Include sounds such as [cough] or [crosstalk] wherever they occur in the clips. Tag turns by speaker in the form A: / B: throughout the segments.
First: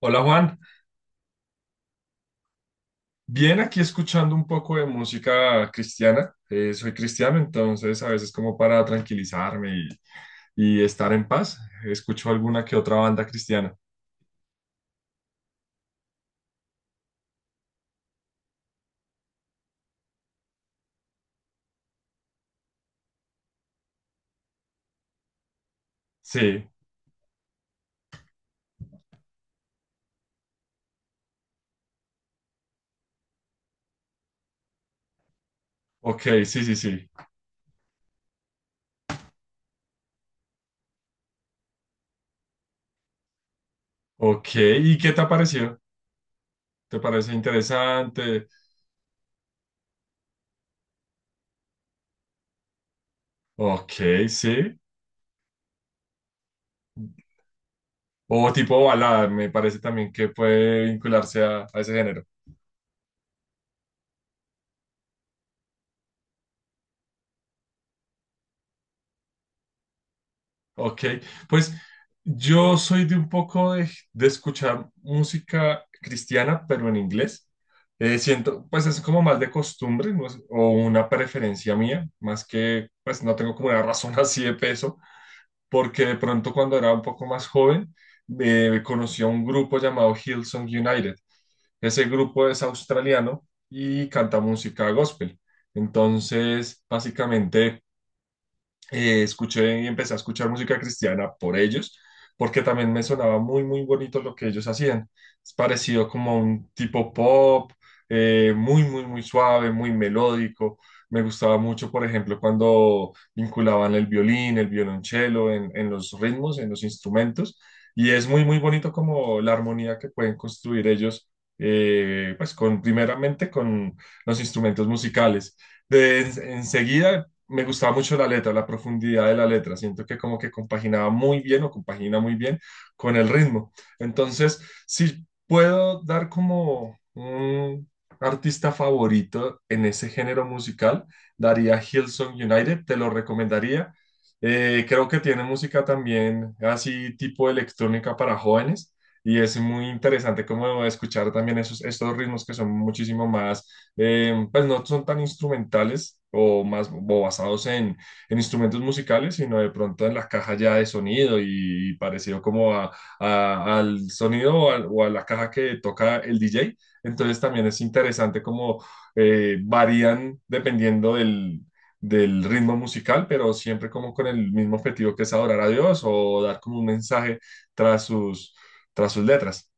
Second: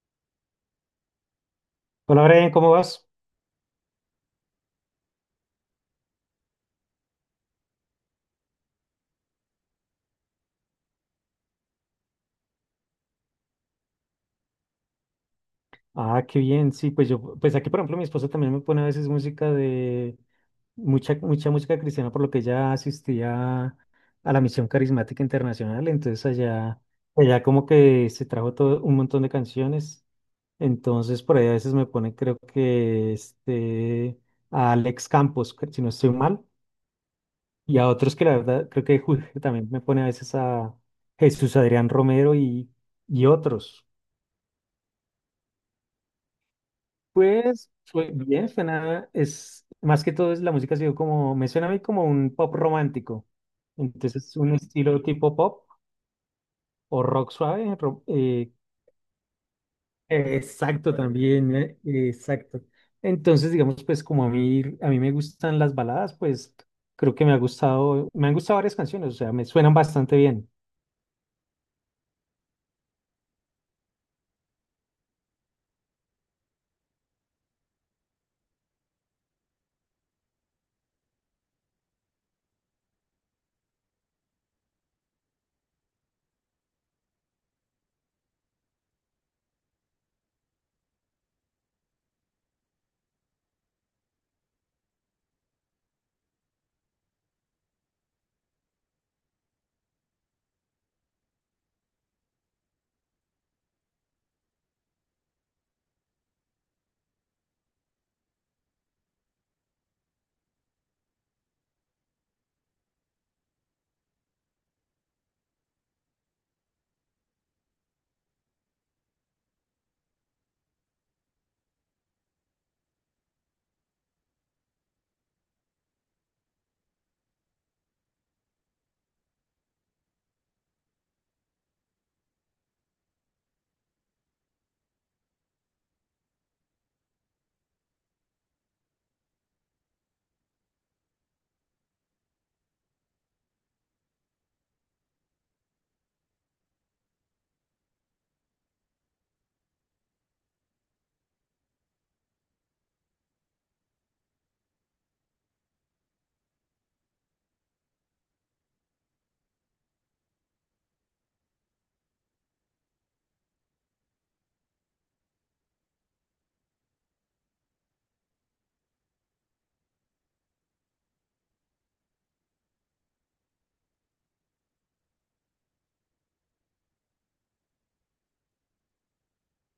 A: Hola Juan,
B: Hola, Brian, ¿cómo vas?
A: bien aquí escuchando un poco de música cristiana. Soy cristiano, entonces a veces como para tranquilizarme y estar en paz, escucho alguna que otra banda cristiana.
B: Ah, qué bien, sí, pues yo, pues aquí, por ejemplo, mi esposa también me pone a veces música de mucha, mucha música cristiana, por lo que ella asistía a la Misión Carismática Internacional. Entonces,
A: Sí,
B: allá como que se trajo todo un montón de canciones. Entonces por ahí a veces me pone, creo que este, a Alex Campos, si no estoy
A: ok,
B: mal,
A: sí, sí, sí.
B: y a otros que la verdad, creo que [laughs] también me pone a veces a Jesús Adrián Romero y otros.
A: Ok, ¿y qué te ha parecido? ¿Te parece
B: Pues bien,
A: interesante?
B: suena, es más que todo es la música ha sido como, me suena a mí como un pop romántico.
A: Ok,
B: Entonces, un
A: sí.
B: estilo tipo pop o rock suave.
A: O tipo balada, me parece también que puede
B: Exacto,
A: vincularse
B: también,
A: a ese género.
B: exacto. Entonces, digamos, pues como a mí, me gustan las baladas, pues creo que me ha gustado, me han gustado varias canciones, o sea, me suenan bastante bien.
A: Ok, pues yo soy de un poco de escuchar música cristiana, pero en inglés. Siento, pues es como más de costumbre, no sé, o una preferencia mía, más que, pues no tengo como una razón [laughs] así de peso, porque de pronto cuando era un poco más joven, conocí a un grupo llamado Hillsong United. Ese grupo es australiano y canta música gospel. Entonces, básicamente escuché y empecé a escuchar música cristiana por ellos, porque también me sonaba muy, muy bonito lo que ellos hacían. Es parecido como un tipo pop, muy, muy, muy suave, muy melódico. Me gustaba mucho, por ejemplo, cuando vinculaban el violín, el violonchelo en los ritmos, en los instrumentos. Y es muy, muy bonito como la armonía que pueden construir ellos, pues con, primeramente con los instrumentos musicales. De, enseguida me gustaba mucho la letra, la profundidad de la letra. Siento que como que compaginaba muy bien o compagina muy bien con el ritmo. Entonces, si puedo dar como un artista favorito en ese género musical, daría Hillsong United, te lo recomendaría. Creo que tiene música también así tipo electrónica para jóvenes. Y es muy interesante como escuchar también esos, estos ritmos que son muchísimo más pues no son tan instrumentales o más o basados en instrumentos musicales, sino de pronto en la caja ya de sonido y, parecido como al sonido o, o a la caja que toca el DJ. Entonces también es interesante como varían dependiendo del, del ritmo musical, pero siempre como con el mismo objetivo que es adorar a Dios o dar como un mensaje tras sus, tras sus letras.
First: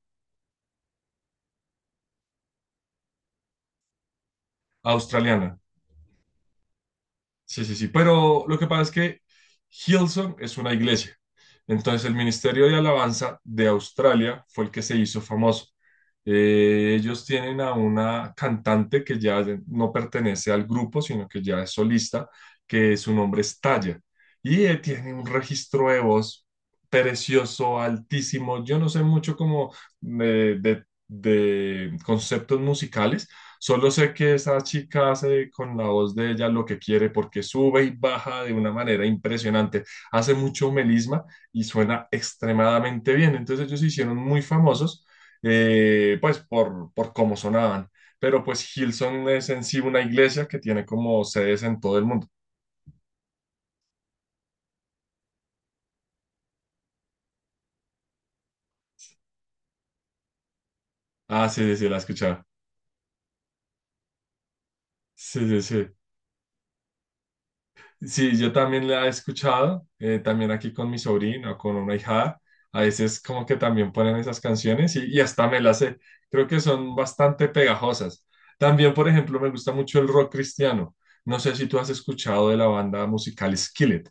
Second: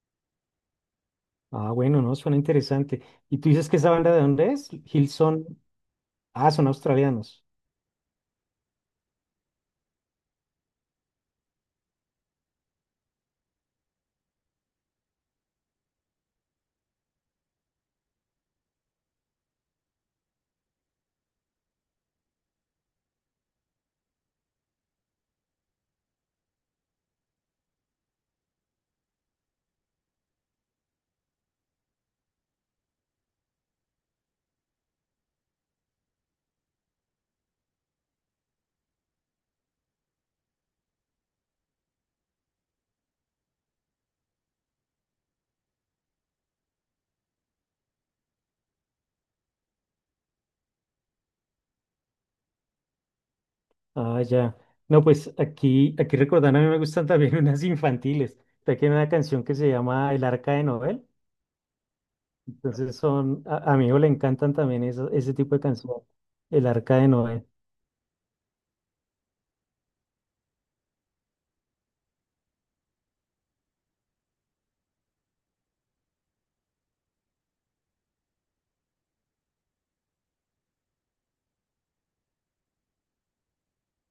B: Ah, bueno, no, suena interesante. ¿Y tú dices que esa banda de dónde es? Hillsong.
A: Australiana.
B: Ah, son australianos.
A: Sí, sí, sí, pero lo que pasa es que Hillsong es una iglesia. Entonces el Ministerio de Alabanza de Australia fue el que se hizo famoso. Ellos tienen a una cantante que ya no pertenece al grupo, sino que ya es solista, que su nombre es Taya. Y tiene un registro de voz precioso, altísimo. Yo no sé mucho como de conceptos musicales. Solo sé que esa chica hace con la voz de ella lo que quiere porque sube y baja de una manera impresionante. Hace mucho melisma y suena extremadamente bien. Entonces ellos se hicieron muy famosos, pues por cómo sonaban. Pero pues Hillsong es en sí una iglesia que tiene como sedes en todo el mundo.
B: Ah, ya. No, pues aquí, recordando, a mí me gustan también [laughs] unas infantiles. Aquí hay una canción que se llama El Arca de Noel.
A: Ah, sí, sí, sí, la escuchaba.
B: Entonces son, a mi hijo le encantan también ese
A: Sí,
B: tipo
A: sí,
B: de
A: sí.
B: canción. El Arca de Noel.
A: Sí, yo también la he escuchado, también aquí con mi sobrino, con una hija. A veces como que también ponen esas canciones y hasta me las sé. Creo que son bastante pegajosas. También, por ejemplo, me gusta mucho el rock cristiano. No sé si tú has escuchado de la banda musical Skillet.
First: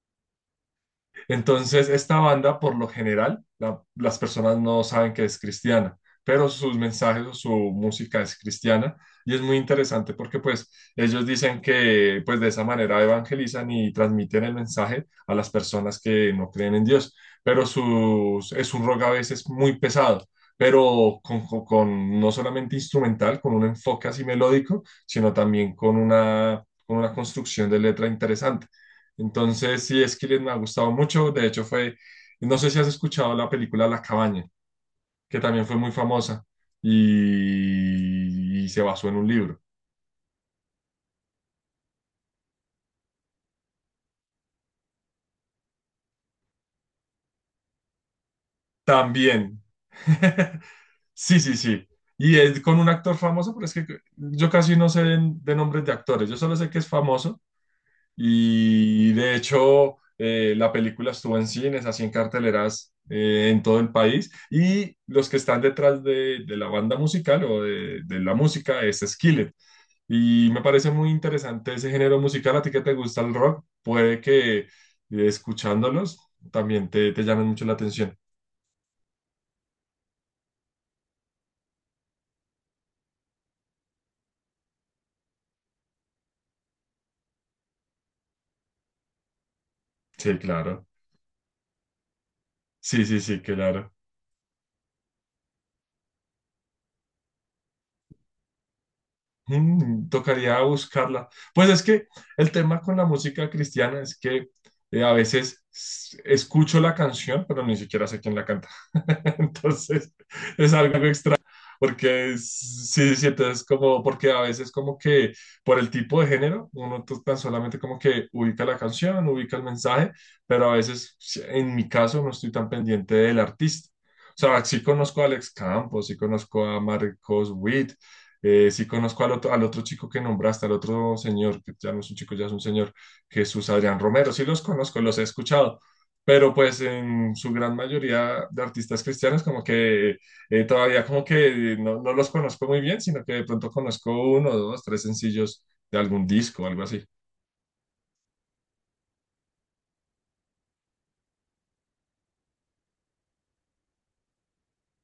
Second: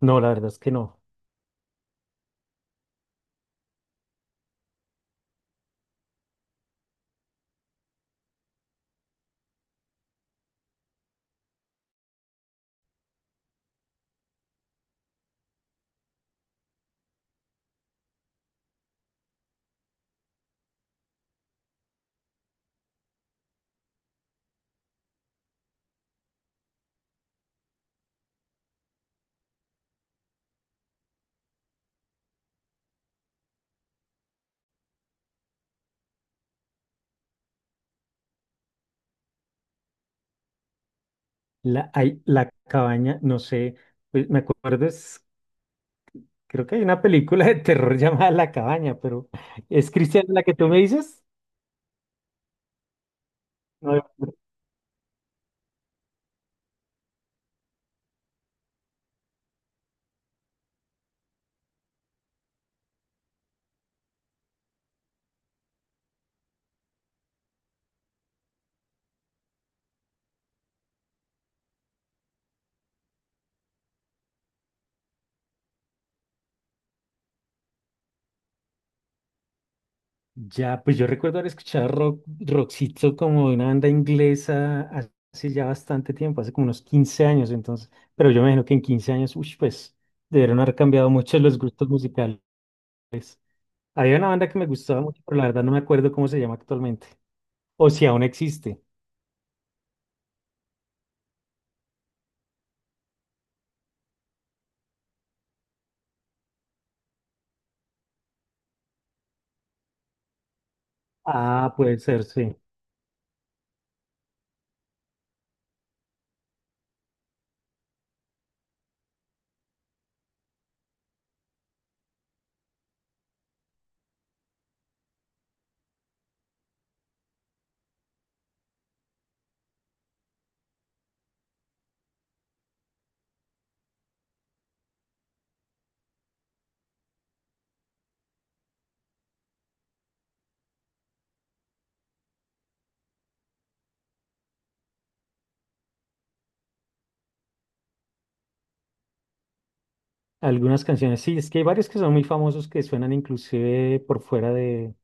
B: No, la verdad es que no.
A: Entonces, esta banda, por lo general, las personas no saben que es cristiana, pero sus mensajes o su música es cristiana y es muy interesante porque pues ellos dicen que pues de esa manera evangelizan y transmiten el mensaje a las personas que no creen en Dios, pero sus, es un rock a veces muy pesado. Pero con, con no solamente instrumental, con un enfoque así melódico, sino también con una construcción de letra interesante. Entonces, sí, Skillet me ha gustado mucho. De hecho, fue, no sé si has escuchado la película La Cabaña, que también fue muy famosa y se basó en un libro.
B: Hay, la cabaña, no sé, pues, me acuerdo, es, creo que hay una película de terror [laughs] llamada La Cabaña, pero
A: También.
B: ¿es cristiana la que
A: [laughs]
B: tú me dices?
A: Sí, sí, sí. Y es con un actor famoso, pero es que
B: No.
A: yo casi no sé de nombres de actores. Yo solo sé que es famoso. Y de hecho, la película estuvo en cines, así en carteleras en todo el país. Y los que están detrás de la banda musical o de la música es Skillet. Y me parece muy interesante ese género musical. A ti que te gusta el rock, puede que escuchándolos también te llamen mucho la atención.
B: Ya, pues yo recuerdo haber escuchado rock, rockcito como de una banda inglesa hace ya bastante tiempo, hace como unos 15 años entonces, pero yo me imagino que en 15 años, uy, pues
A: Sí,
B: debieron haber
A: claro.
B: cambiado mucho los gustos musicales.
A: Sí, sí, sí, claro.
B: Había una banda que me gustaba mucho, pero la verdad no me acuerdo cómo se llama actualmente, o si aún existe.
A: Mm, tocaría buscarla. Pues es que el tema con la música cristiana es que a veces escucho la canción, pero ni siquiera sé quién la canta. [laughs] Entonces es algo extraño,
B: Ah, puede ser,
A: porque
B: sí.
A: sí, sí, entonces como, porque a veces como que por el tipo de género, uno tan solamente como que ubica la canción, ubica el mensaje, pero a veces, sí, en mi caso, no estoy tan pendiente del artista. O sea, sí conozco a Alex Campos, sí conozco a Marcos Witt, sí conozco al otro chico que nombraste, al otro señor, que ya no es un chico, ya es un señor, Jesús Adrián Romero. Sí los conozco, los he escuchado, pero pues en su gran mayoría de artistas cristianos como que todavía como que no, no los conozco muy bien, sino que de pronto conozco uno, dos, tres sencillos de algún disco o algo así.
B: Algunas canciones, sí, es que hay varios que son muy famosos que suenan inclusive por fuera de,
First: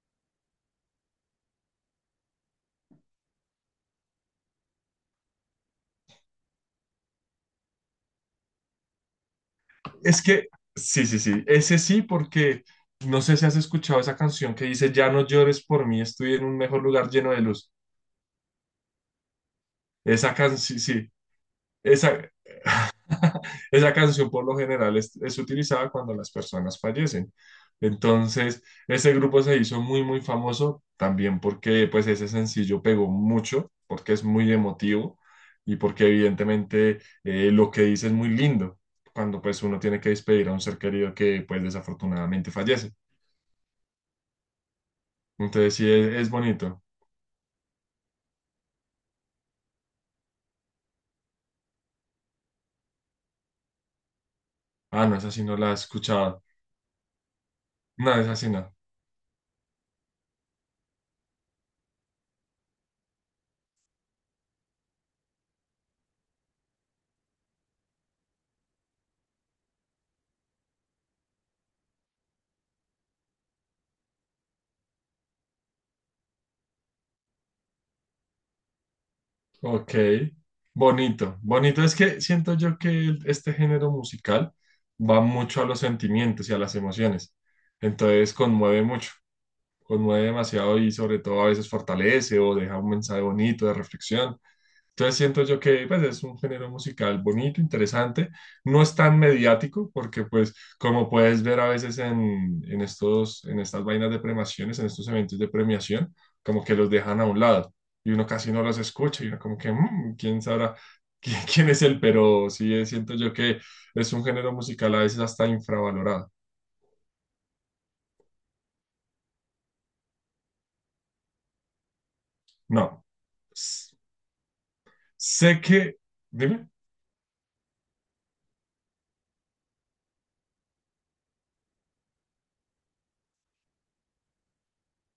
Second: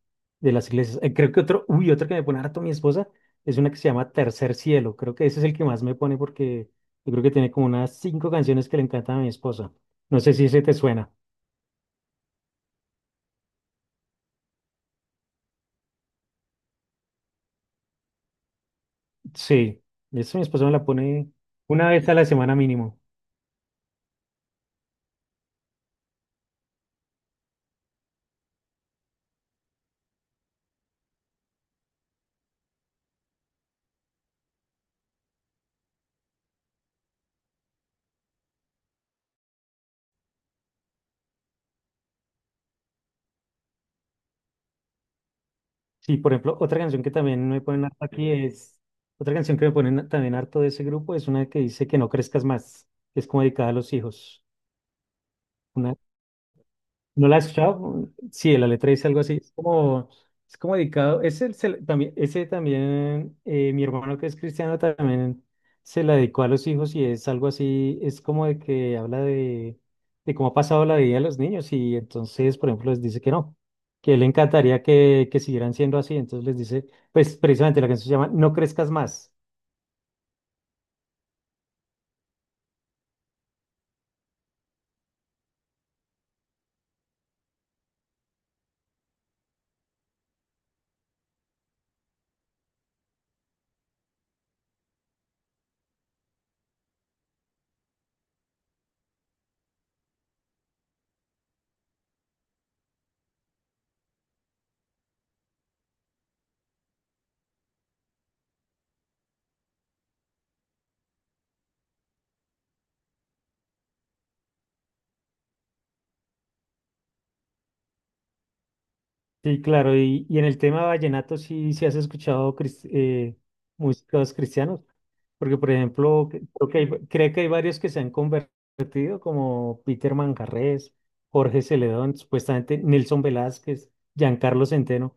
B: de las iglesias. Creo que otro, uy, otro que me pone harto mi esposa es una que se llama Tercer Cielo. Creo que ese es el que más me pone porque yo creo que tiene como unas cinco canciones que le encantan a mi esposa. No
A: Es
B: sé si
A: que,
B: ese te
A: sí,
B: suena.
A: sí, sí, ese sí, porque no sé si has escuchado esa canción que dice, ya no llores por mí, estoy en un mejor lugar lleno de luz.
B: Sí,
A: Esa
B: eso mi
A: canción,
B: esposa me
A: sí,
B: la
A: sí,
B: pone una vez a
A: esa,
B: la semana mínimo.
A: [laughs] esa canción por lo general es utilizada cuando las personas fallecen. Entonces, ese grupo se hizo muy, muy famoso también porque pues ese sencillo pegó mucho, porque es muy emotivo y porque evidentemente lo que dice es muy lindo cuando pues uno tiene que despedir a un ser querido que pues desafortunadamente fallece. Entonces, sí,
B: Sí,
A: es
B: por ejemplo, otra
A: bonito.
B: canción que también me ponen harto aquí es, otra canción que me ponen también harto de ese grupo es una que dice que no crezcas más, que es como dedicada a los hijos.
A: Ah, no, esa sí no la he
B: Una,
A: escuchado.
B: ¿no la has escuchado?
A: No, esa sí
B: Sí, la
A: no.
B: letra dice algo así. es como, dedicado. Ese también, mi hermano que es cristiano también se la dedicó a los hijos y es algo así. Es como de que habla de, cómo ha pasado la vida de los niños y entonces, por ejemplo, les dice que no, que le encantaría que siguieran siendo así. Entonces les dice, pues precisamente la canción se llama No crezcas más.
A: Ok, bonito. Bonito es que siento yo que este género musical va mucho a los sentimientos y a las emociones. Entonces conmueve mucho, conmueve demasiado y sobre todo a veces fortalece o deja un mensaje bonito de reflexión. Entonces siento yo que pues, es un género musical bonito, interesante, no es tan mediático porque pues como puedes ver a veces en estos, en estas vainas de premiaciones, en estos eventos de premiación, como que los dejan a un lado y uno casi no los escucha y uno como que "Mm, quién sabrá [laughs] quién, quién es él", pero sí siento yo que es un género musical a veces hasta infravalorado.
B: Sí, claro, y en el tema vallenato sí, sí has escuchado
A: No, s-
B: músicos cristianos, porque
A: sé
B: por
A: que,
B: ejemplo,
A: dime.
B: creo que hay, varios que se han convertido, como Peter Manjarrés, Jorge Celedón, supuestamente Nelson Velázquez, Giancarlo Centeno.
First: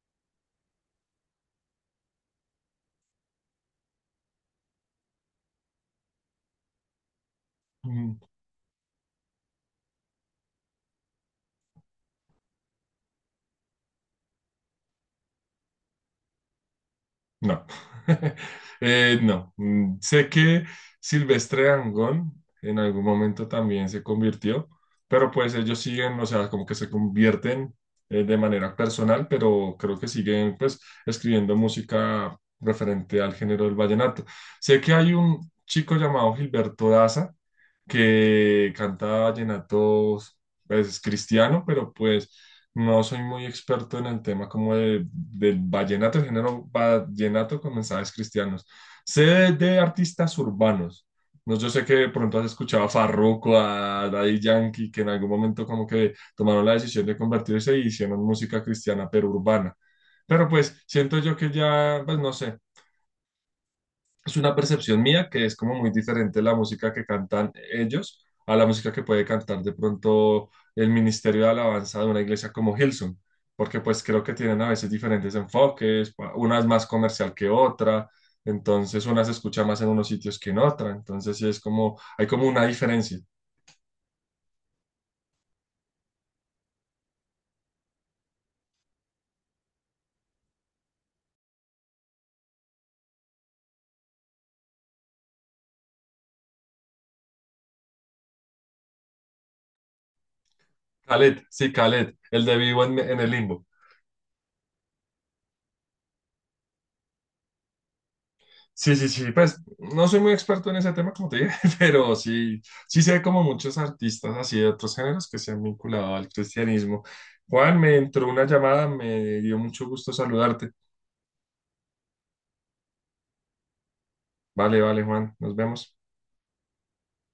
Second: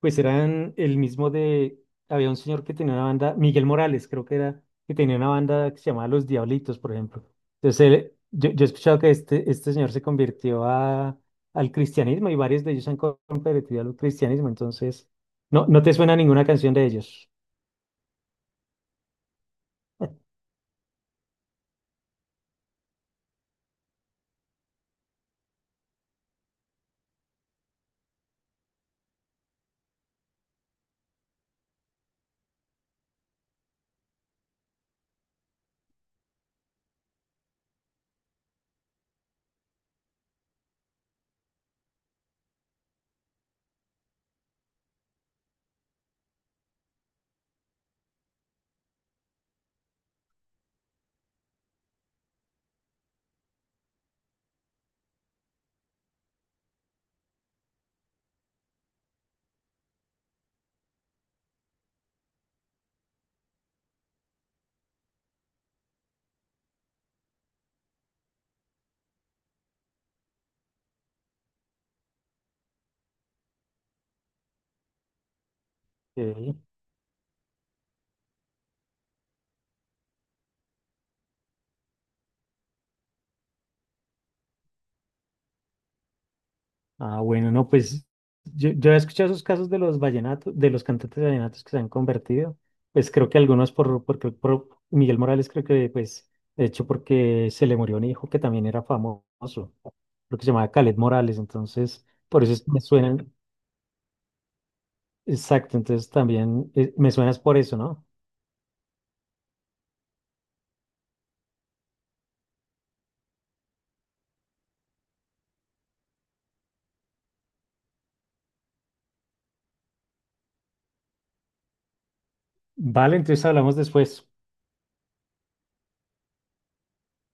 B: Pues eran el mismo de, había un señor que tenía una banda, Miguel Morales creo que era, que tenía una banda que se llamaba Los Diablitos, por ejemplo. Entonces, yo he escuchado que este señor se convirtió al cristianismo y varios de ellos se han convertido al cristianismo, entonces, no, no te suena ninguna canción de ellos.
A: No, [laughs] no. Mm, sé que Silvestre Dangond en algún momento también se convirtió, pero pues ellos siguen, o sea, como que se convierten de manera personal, pero creo que siguen pues escribiendo música referente al género del vallenato. Sé que hay un chico llamado Gilberto Daza que canta vallenatos, pues es cristiano, pero pues no soy muy experto en el tema como del vallenato, el género vallenato con mensajes cristianos. Sé de artistas urbanos. No, yo sé que de pronto has escuchado a Farruko, a Daddy Yankee, que en algún momento como que tomaron la decisión de convertirse y hicieron música cristiana, pero urbana. Pero pues siento yo que ya, pues no sé, es una percepción mía que es como muy diferente la música que cantan ellos a la música que puede cantar de pronto el Ministerio de Alabanza de una iglesia como Hillsong, porque pues creo que tienen a veces diferentes enfoques, una es
B: [laughs]
A: más comercial que otra, entonces una se escucha más en unos sitios que en otra, entonces sí es como, hay como una diferencia.
B: Ah, bueno, no, pues yo he escuchado esos casos de los vallenatos, de los cantantes vallenatos que se han convertido. Pues creo que algunos porque por Miguel Morales creo que pues, de hecho, porque se le murió un hijo que también era famoso, creo que se llamaba Caled
A: Khaled,
B: Morales,
A: sí,
B: entonces
A: Khaled, el
B: por eso
A: de
B: es que me
A: Vivo en el
B: suenan,
A: Limbo.
B: exacto, entonces también me suenas por eso, ¿no?
A: Sí, sí, sí, pues no soy muy experto en ese tema, como te dije, [laughs] pero sí, sí sé como muchos artistas así de otros géneros que se han vinculado al cristianismo. Juan, me entró una llamada, me dio mucho gusto saludarte.
B: Vale, entonces hablamos después.
A: Vale, vale, Juan, nos vemos.